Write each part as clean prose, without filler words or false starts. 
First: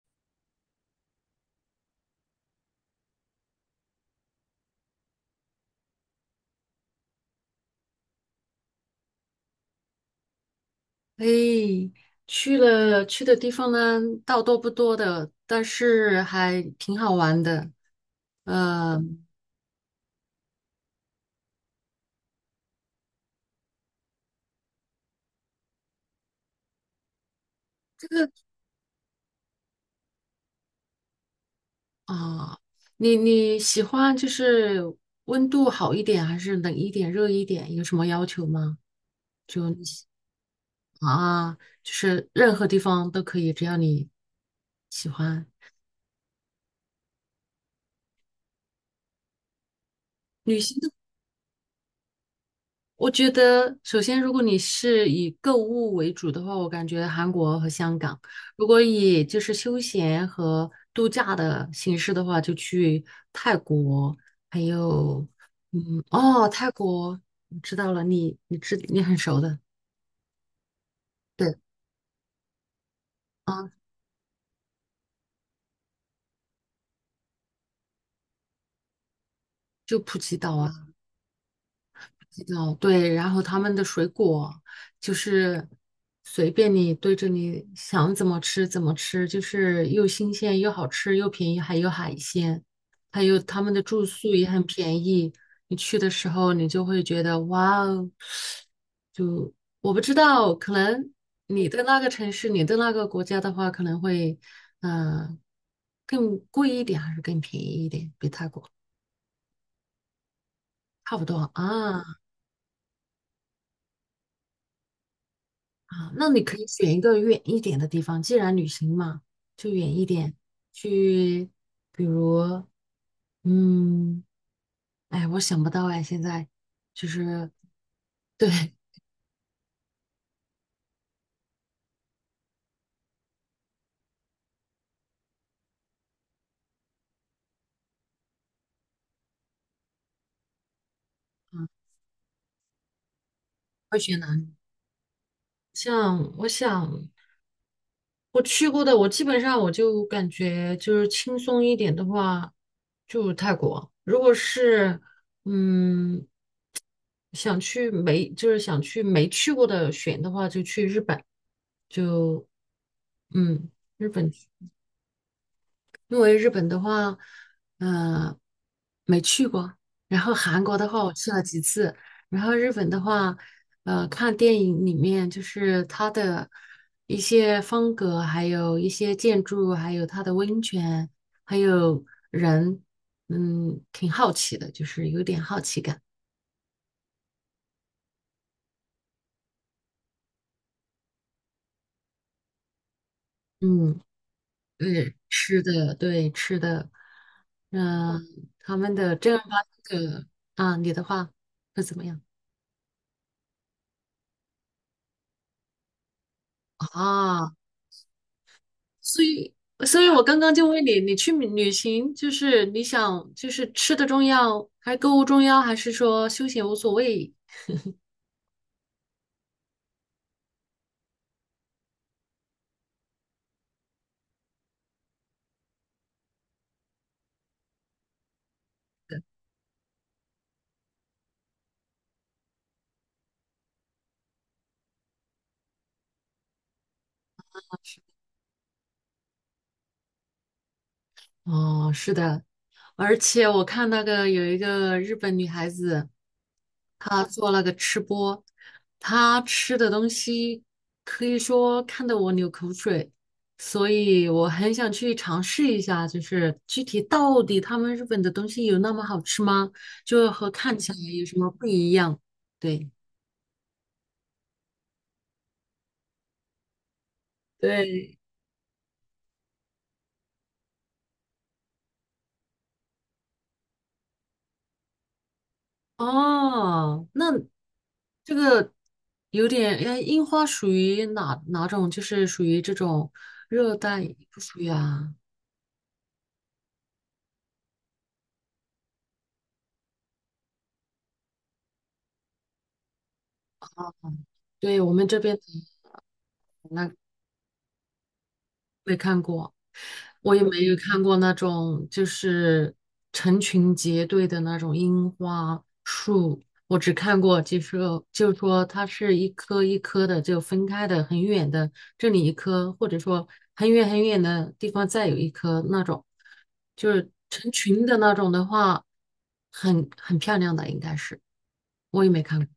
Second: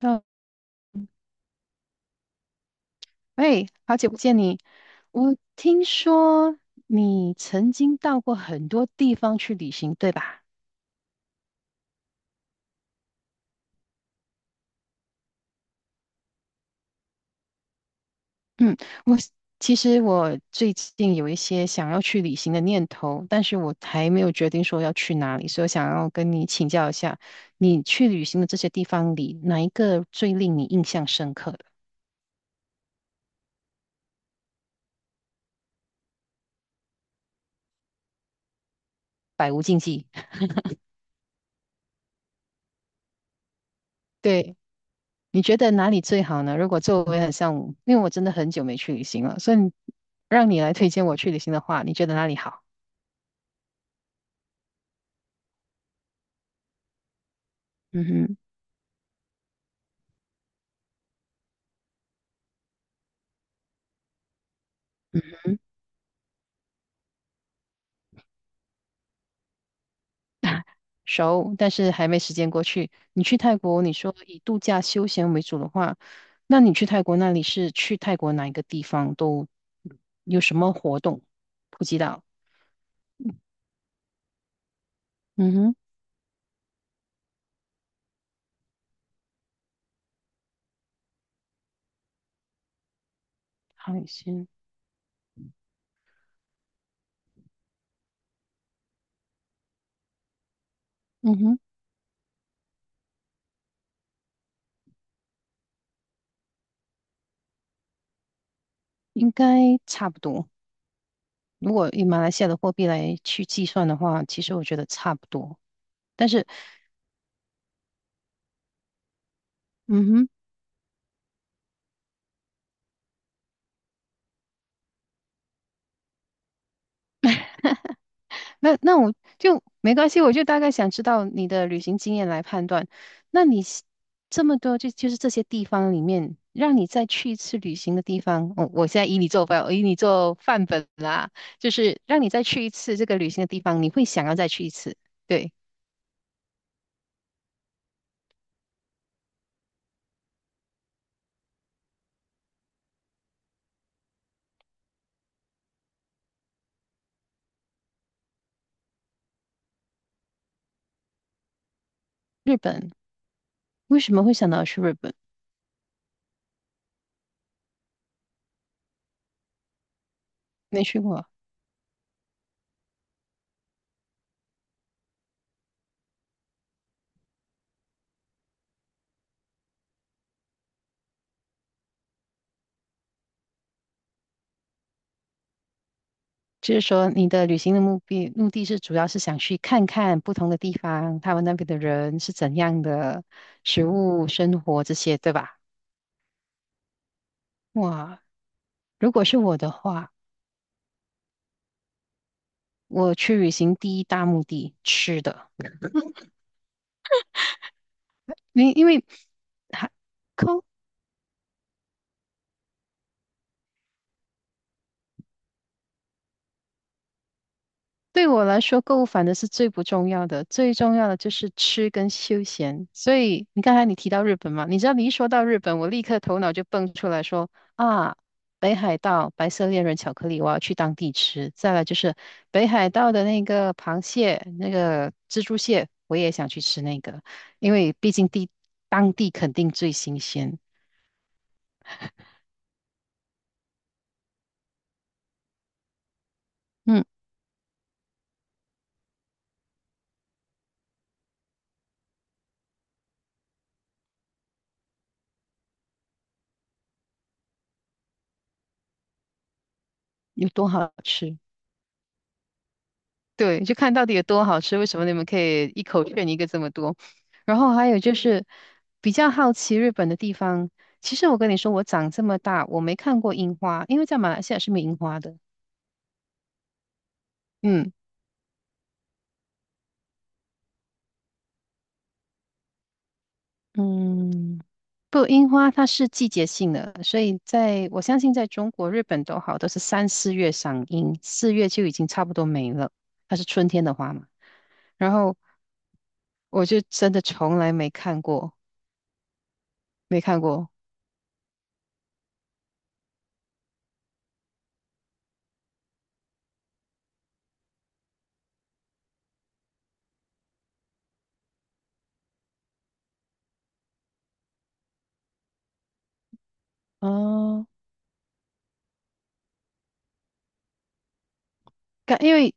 嗯，喂，好久不见你。我听说你曾经到过很多地方去旅行，对吧？哎，去了去的地方呢，倒多不多的，但是还挺好玩的。嗯，呃我其实我最近有一些想要去旅行的念头，但是我还没有决定说要去哪里，所以我想要跟你请教一下，你去旅行的这些地方里，哪一个最令你印象深刻的？啊，你喜欢温度好一点，还是冷一点、热一点？有什么要求吗？百无就禁你喜忌。啊，就是任何地方都可以，只要你对。喜你欢。觉得哪里最好呢？如果作为很像，因为我真的很久没去旅行了，所以你让旅你来行推的荐我去旅行的话，你觉得哪里好？我觉得，首先，如果你是以购物为主的话，我感觉韩国和香嗯港；哼，如果以就是休闲和度假的形式的话，就去泰国，还嗯，有，嗯，哦，泰国，我知道了，你很熟的，熟，对，但是还没时间过去。你去泰啊，国，你说以度假休闲为主的话，那你去泰国那里是去泰国哪一个地方都就普吉有什岛么啊。活动？普吉岛，哦，对，然后他们的水果就嗯是哼，随便你对着你想怎么吃怎么吃，就是又新鲜又好吃又便宜，还有海鲜，还有他们的住海宿鲜，也很便宜。你去的时候，你就会觉得哇哦，我不知道，可能嗯哼，你的那个城市、你的那个国家的话，可能会嗯、呃更贵一点，还是更便宜一点，比泰国应该差不多。差不多如果以啊。马来西亚的货币来去计算的话，其实我觉得差不多。啊，那但你是，可以选一个远一点的地方，既然旅行嘛，就远一嗯哼。点，去，比如，嗯，哎，我想不到哎，现在就是对，那我就没关系，我就大概想知道你的旅行经验来判断。那你是这么多就是这些地方里面，让你再去一次旅行的地方，我现在以你做范本啦，嗯，就是让你再去一次这个旅行的地方，你会会选想哪要里？再去一次。对，像我想我去过的，我基本上我就感觉就是轻松一点的话，就泰国。如果是嗯想去没就是想去没去过的选的话，就去日本，就日本，嗯。为日什么本会想到去日本？因为日本的话，嗯、没去过。然后韩国没的去话，我过，去了几次。然后日本的话，呃，看电影里面就是它的一些风格，还有一些建筑，还有它的温泉，还有人，嗯，挺好奇的，就是有点好奇感。就是说你的旅行的目的是主要是想去看看不同的地方，他们那边的人是怎样的，食嗯，物、生活这对，些，对吧？吃的，对，吃的，嗯、哇，他们如的果是正儿八我的经话，的啊，你的话会怎么样？我去旅行第一大目的吃的，啊，因为所以，还所以我刚刚购就问你，你去旅行，就是你想，就是吃的重要，还购物重要，还是说休闲无所谓？对我来说，购物反正是最不重要的，最重要的就是吃跟休闲。所以你刚才你提到日本嘛，你知道你一说到日本，我立刻头脑就蹦出来说啊，北海道白色恋人巧克力，我要去当地吃。再来就是北海道的那个螃蟹，那个蜘蛛蟹，我也想去吃那个，因为毕竟当地肯定最新鲜。哦，是的，而且我看那个有一个日本女孩子，嗯。她做那个吃播，她吃的东西可以说看得我流口水，所以我很想去尝试一下，就是具体到底他们日本的东西有那么好吃吗？就有和多看好起来有什吃？么不一样？对。对，就看到底有多好吃。为什么你们可以一口炫一个这么多？然后还有就对，是比较好奇日本的地方。其实我跟你说，我长这么大，我没看过樱花，因为在马来西亚是没樱花的。哦，那嗯这个有点，哎，樱花属于哪种？就是属于这种热带，不属嗯，于啊？不，樱花它是季节性的，所以在我相信在中国、日本都好，都是3、4月赏樱，四月就已经差不多没了，它是春天的花嘛。对，我们然这边后的我就那真的从来没看过，没看过。没我看也没过。有看过那种就是成群结队的那种樱花树，我只看过就是就是说它是一棵一棵的就分开的很远的，这里一棵，或者说很远很远的地方再有一棵那种，就是成哦，群的那种的话，很很漂亮的应该是，我也没因看过为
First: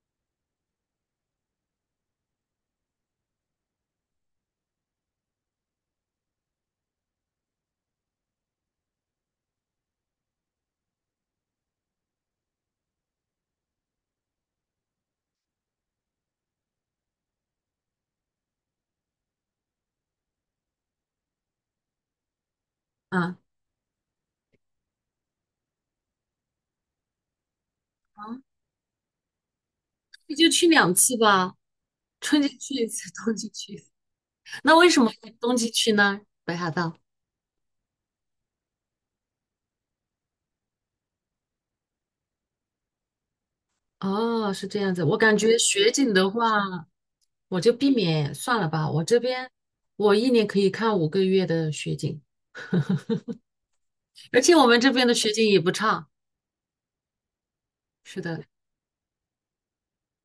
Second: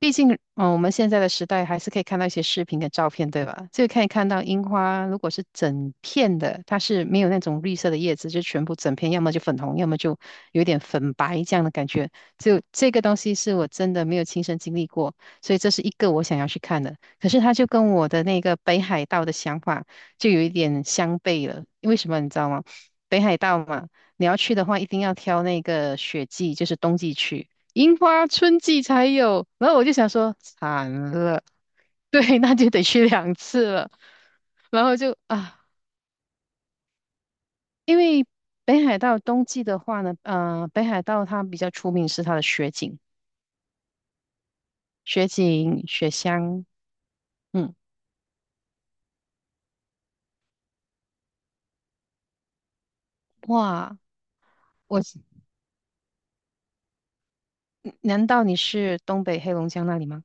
毕竟，我们现在的时代还是可以看到一些视频跟照片，对吧？就可以看到樱花，如果是整片的，它是没有那种绿色的叶子，就全部整片，要么就粉红，要么就有点粉白这样的感觉。就这个东西是我真的没有亲身经历过，所以这是一个我想要去看的。可是它就跟我的那个北海道的想法就有一点相悖了，为什么你知道吗？北啊海道嘛，你要去的话，一定要挑那个雪季，就是冬季去。樱花啊，春季才有。然后我就想你说，就去惨2次了，吧，对，春季那就去得一去次，两冬季次去一次。了。那然为后什么就冬啊，季去呢？北海道。因为北海道冬季的话呢，北海道它比较出名是它的雪景、哦，是这样子。我雪感觉景、雪雪景的乡。话，我就嗯，避免算了吧。我这边我一年可以看5个月的雪景，哇，而且我们这我，边的雪景也不差。是难的，道你是东北黑龙江那里吗？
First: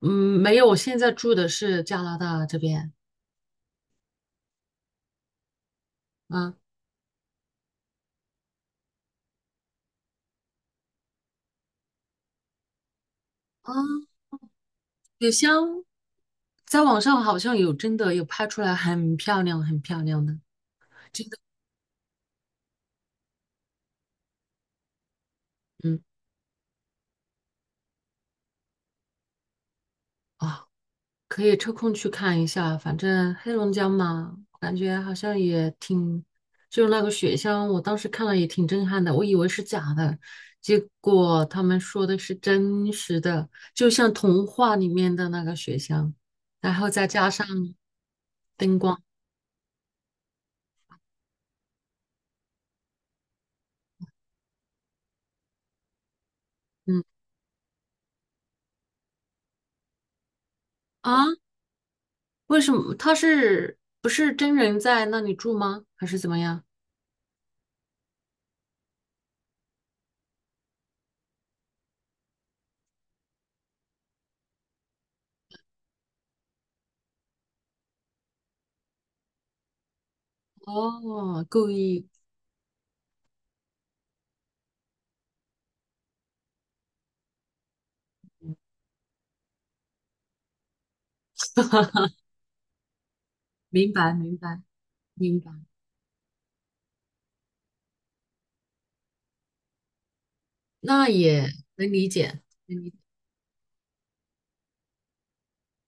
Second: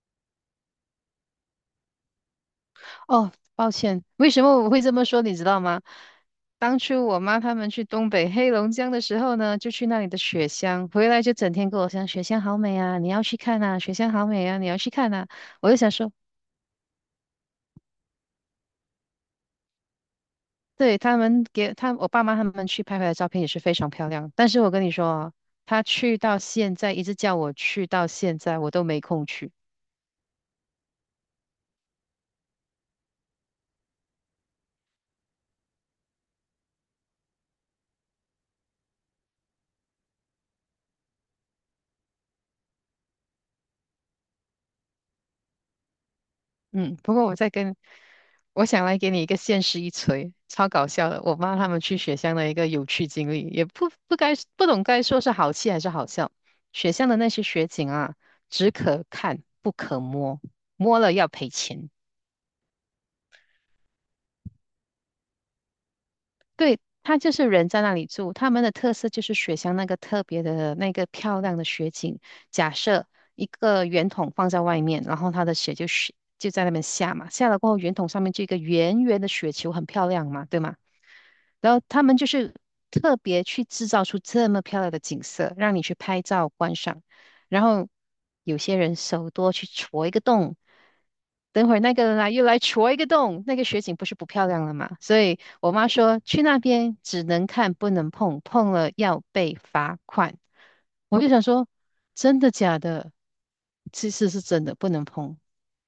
嗯，没有，我现在住的是加拿大这边。哦，抱歉，为什么我会这么说，你知道吗？啊当初我妈他们去东北黑龙江的时候呢，就去那里的雪乡，回来就整天跟我讲雪乡好美啊，你要去看啊，呐！”“雪乡好美啊，你要去看呐！”有我就香，想说，在网上好像有真的有拍出来，很漂亮，很漂亮的，对，他真的。们给他我爸妈他们去拍回来的照片也是非常漂亮，但是我跟你说啊，他嗯，去到现在一直叫我去到现在，我都没空去。啊、可以抽空去看一下，反正黑龙江嘛，感觉好像也挺，就是那个雪乡，我当时看了也挺震撼的，我以为是假的，结果他们说的是真实的，就像童话里面的那个雪乡，然后嗯，再不过加我上再跟，我灯想来光，给你一个现实一锤，超搞笑的。我妈他们去雪乡的一个有趣经历，也不懂该说是好气还是好笑。雪嗯乡的那些雪景啊，只可看不可摸，摸了啊，要赔钱。为什么他是不是真人在那里住吗？还是怎么样？对，它就是人在那里住，他们的特色就是雪乡那个特别的那个漂亮的雪景。假设一个圆筒放在外面，然后它的雪就在那边下嘛，下了过后圆筒上面就一个圆圆的雪球，很漂亮嘛，对吗？哦，故然后他意，们就是特别去制造出这么漂亮的景色，让你去拍照观赏。然后有些人手多去戳一个洞，等会儿那个人又来戳一个洞，那个雪明景不白是不明漂白亮了吗？所以明白，我妈说去那边只能看不能碰，碰了要被罚款。那我就想也说，能理真解。的假能理的？其实是真的，不能碰。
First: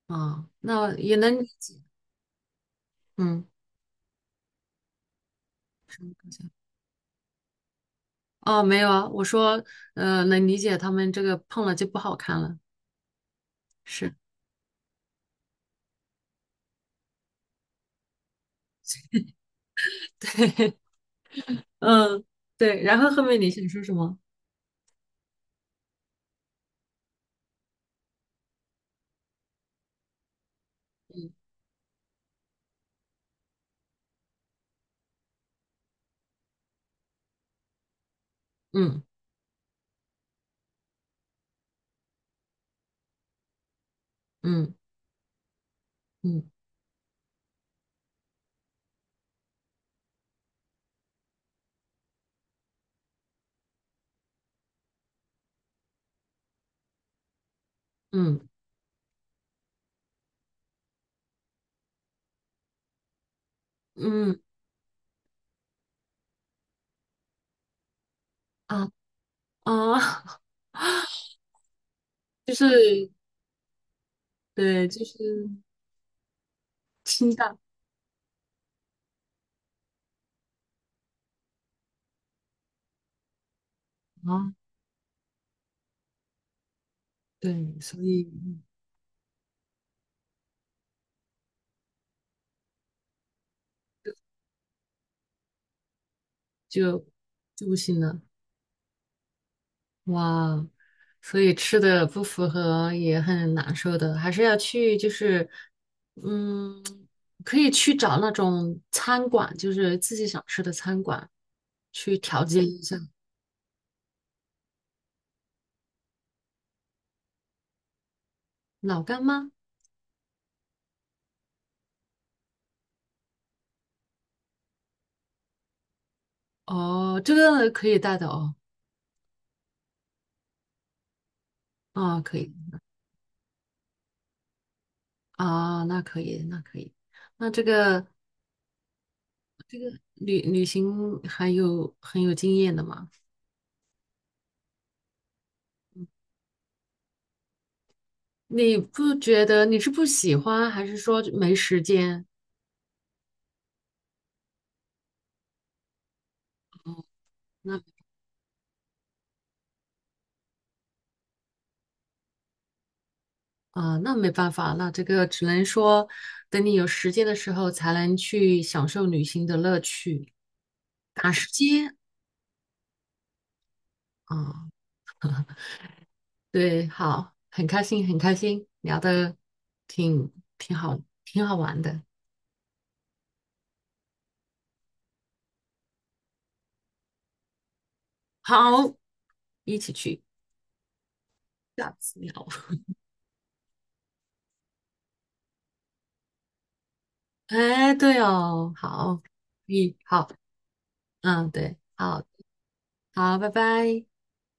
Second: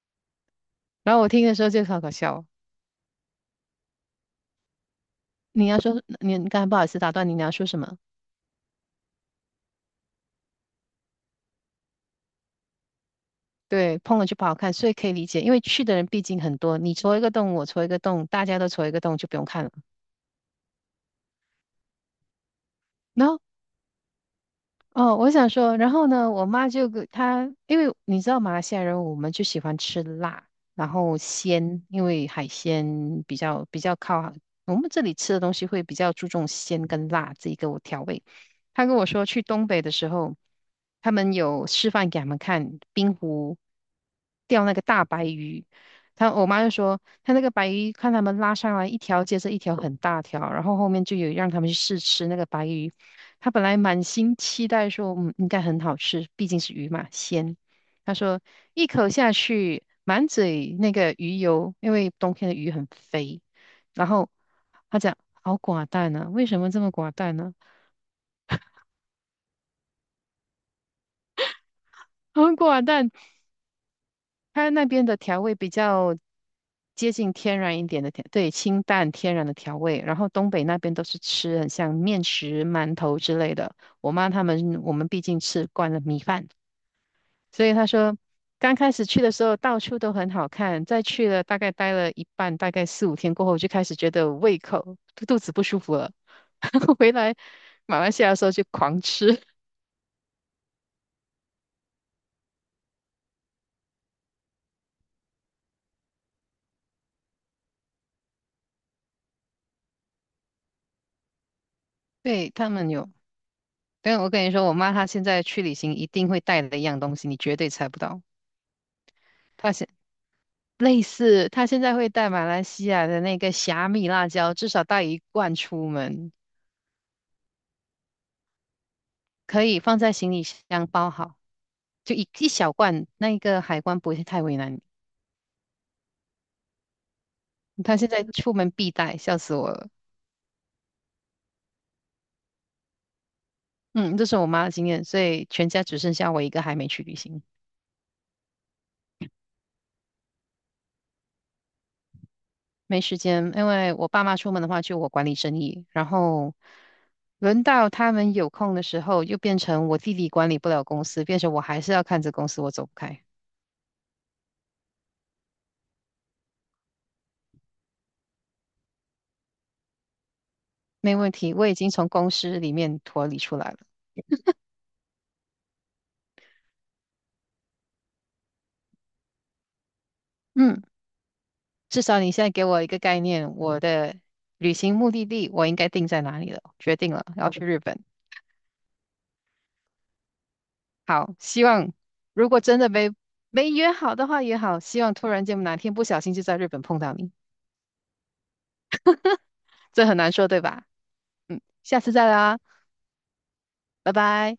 啊，那然也后我能理听的时候解，就好搞笑哦。嗯，你要说，你刚才不好意思打断你，你要说什么？哦，没有啊，我说，能理解他们这个胖了就不好看了，对，是，碰了就不好看，所以可以理解，因为去的人毕竟很多，你戳一个洞，我戳一个洞，大家都戳一个洞，就不用看了。对，嗯，对，然后后然面后你想说什么？哦，我想说，然后呢，我妈就给她，因为你知道马来西亚人，我们就喜欢吃辣，然后嗯因为海鲜比较靠，我们这里吃的东西会比较注重鲜跟辣这一个调味。她跟嗯我说，去东北的时候，他们有示范给他们看冰湖钓那嗯个大白鱼，我妈就说，她那个白鱼看他们拉上来一条接着一条很大条，然后后面就有让他们去试吃那个白鱼。他本来满心期待说，应该很好吃，毕竟是鱼嘛，鲜。他嗯说一口下去，满嘴那个鱼油，因为冬天的鱼很肥。然后嗯他讲好寡淡啊，为什么这么寡淡呢、啊啊，好 就是寡淡，他那对，就边的是调味比较接近清淡天然一点的对，清淡天然的调味。然后东北那边都是吃很像面食、馒头之类的。啊，我们毕竟吃惯了米饭。所以对，他所说，以刚开始去的时候到处都很好看，再去了大概待了一半，大概4、5天过后，我就开始觉得胃口肚肚子不舒服了。回来就不行马来了。西亚的时候就狂吃。哇，所以吃的不符合也很难受的，还是要去就是，嗯，可以去找那种餐馆，就是自己想吃的餐馆去 调对，节他一们下。有，但我跟你说，我妈她现在去旅行一定会带的一样东西，你绝对猜不到。老干妈，她现类似，她现在会带马来西亚的那个虾米辣椒，至少带一罐出门，哦，这个可以带的哦，可以放在行李箱包好，就啊，一可一以小罐，那一个海关不会太为难你。啊，那可以，那可以，那这他个现在出门必带，笑死我了。旅行还有很有经验的嘛？嗯，这是我妈的经验，所以全家只剩下我一个还没去旅行，你不觉得你是不喜欢，还是说没时间？没时间。因为我爸妈出门的话，就我管理生意，然后轮那？到他们有空的时候，又变成我弟弟管理不了公司，变成我还是要看着公司，我走不开。啊，那没办法，那这个只能说等你有时间的时候才能去享受旅行的乐趣，没打问时题，我已经间从公司里面脱离出来了。啊，对，好，很开心，很开心，聊的挺挺嗯，好，挺好玩的，至少你现在给我一个概念，我的旅行目的地我应该定在哪里了，决定了，要去日本。好，一起去，好，希望下次聊。如果真 的没约好的话也好，希望突然间哪天不小心就在日本碰到你，哎，对哦，好，嗯，这很好，难说，对吧？嗯，对，下次好，再聊啊，好，拜拜。拜拜。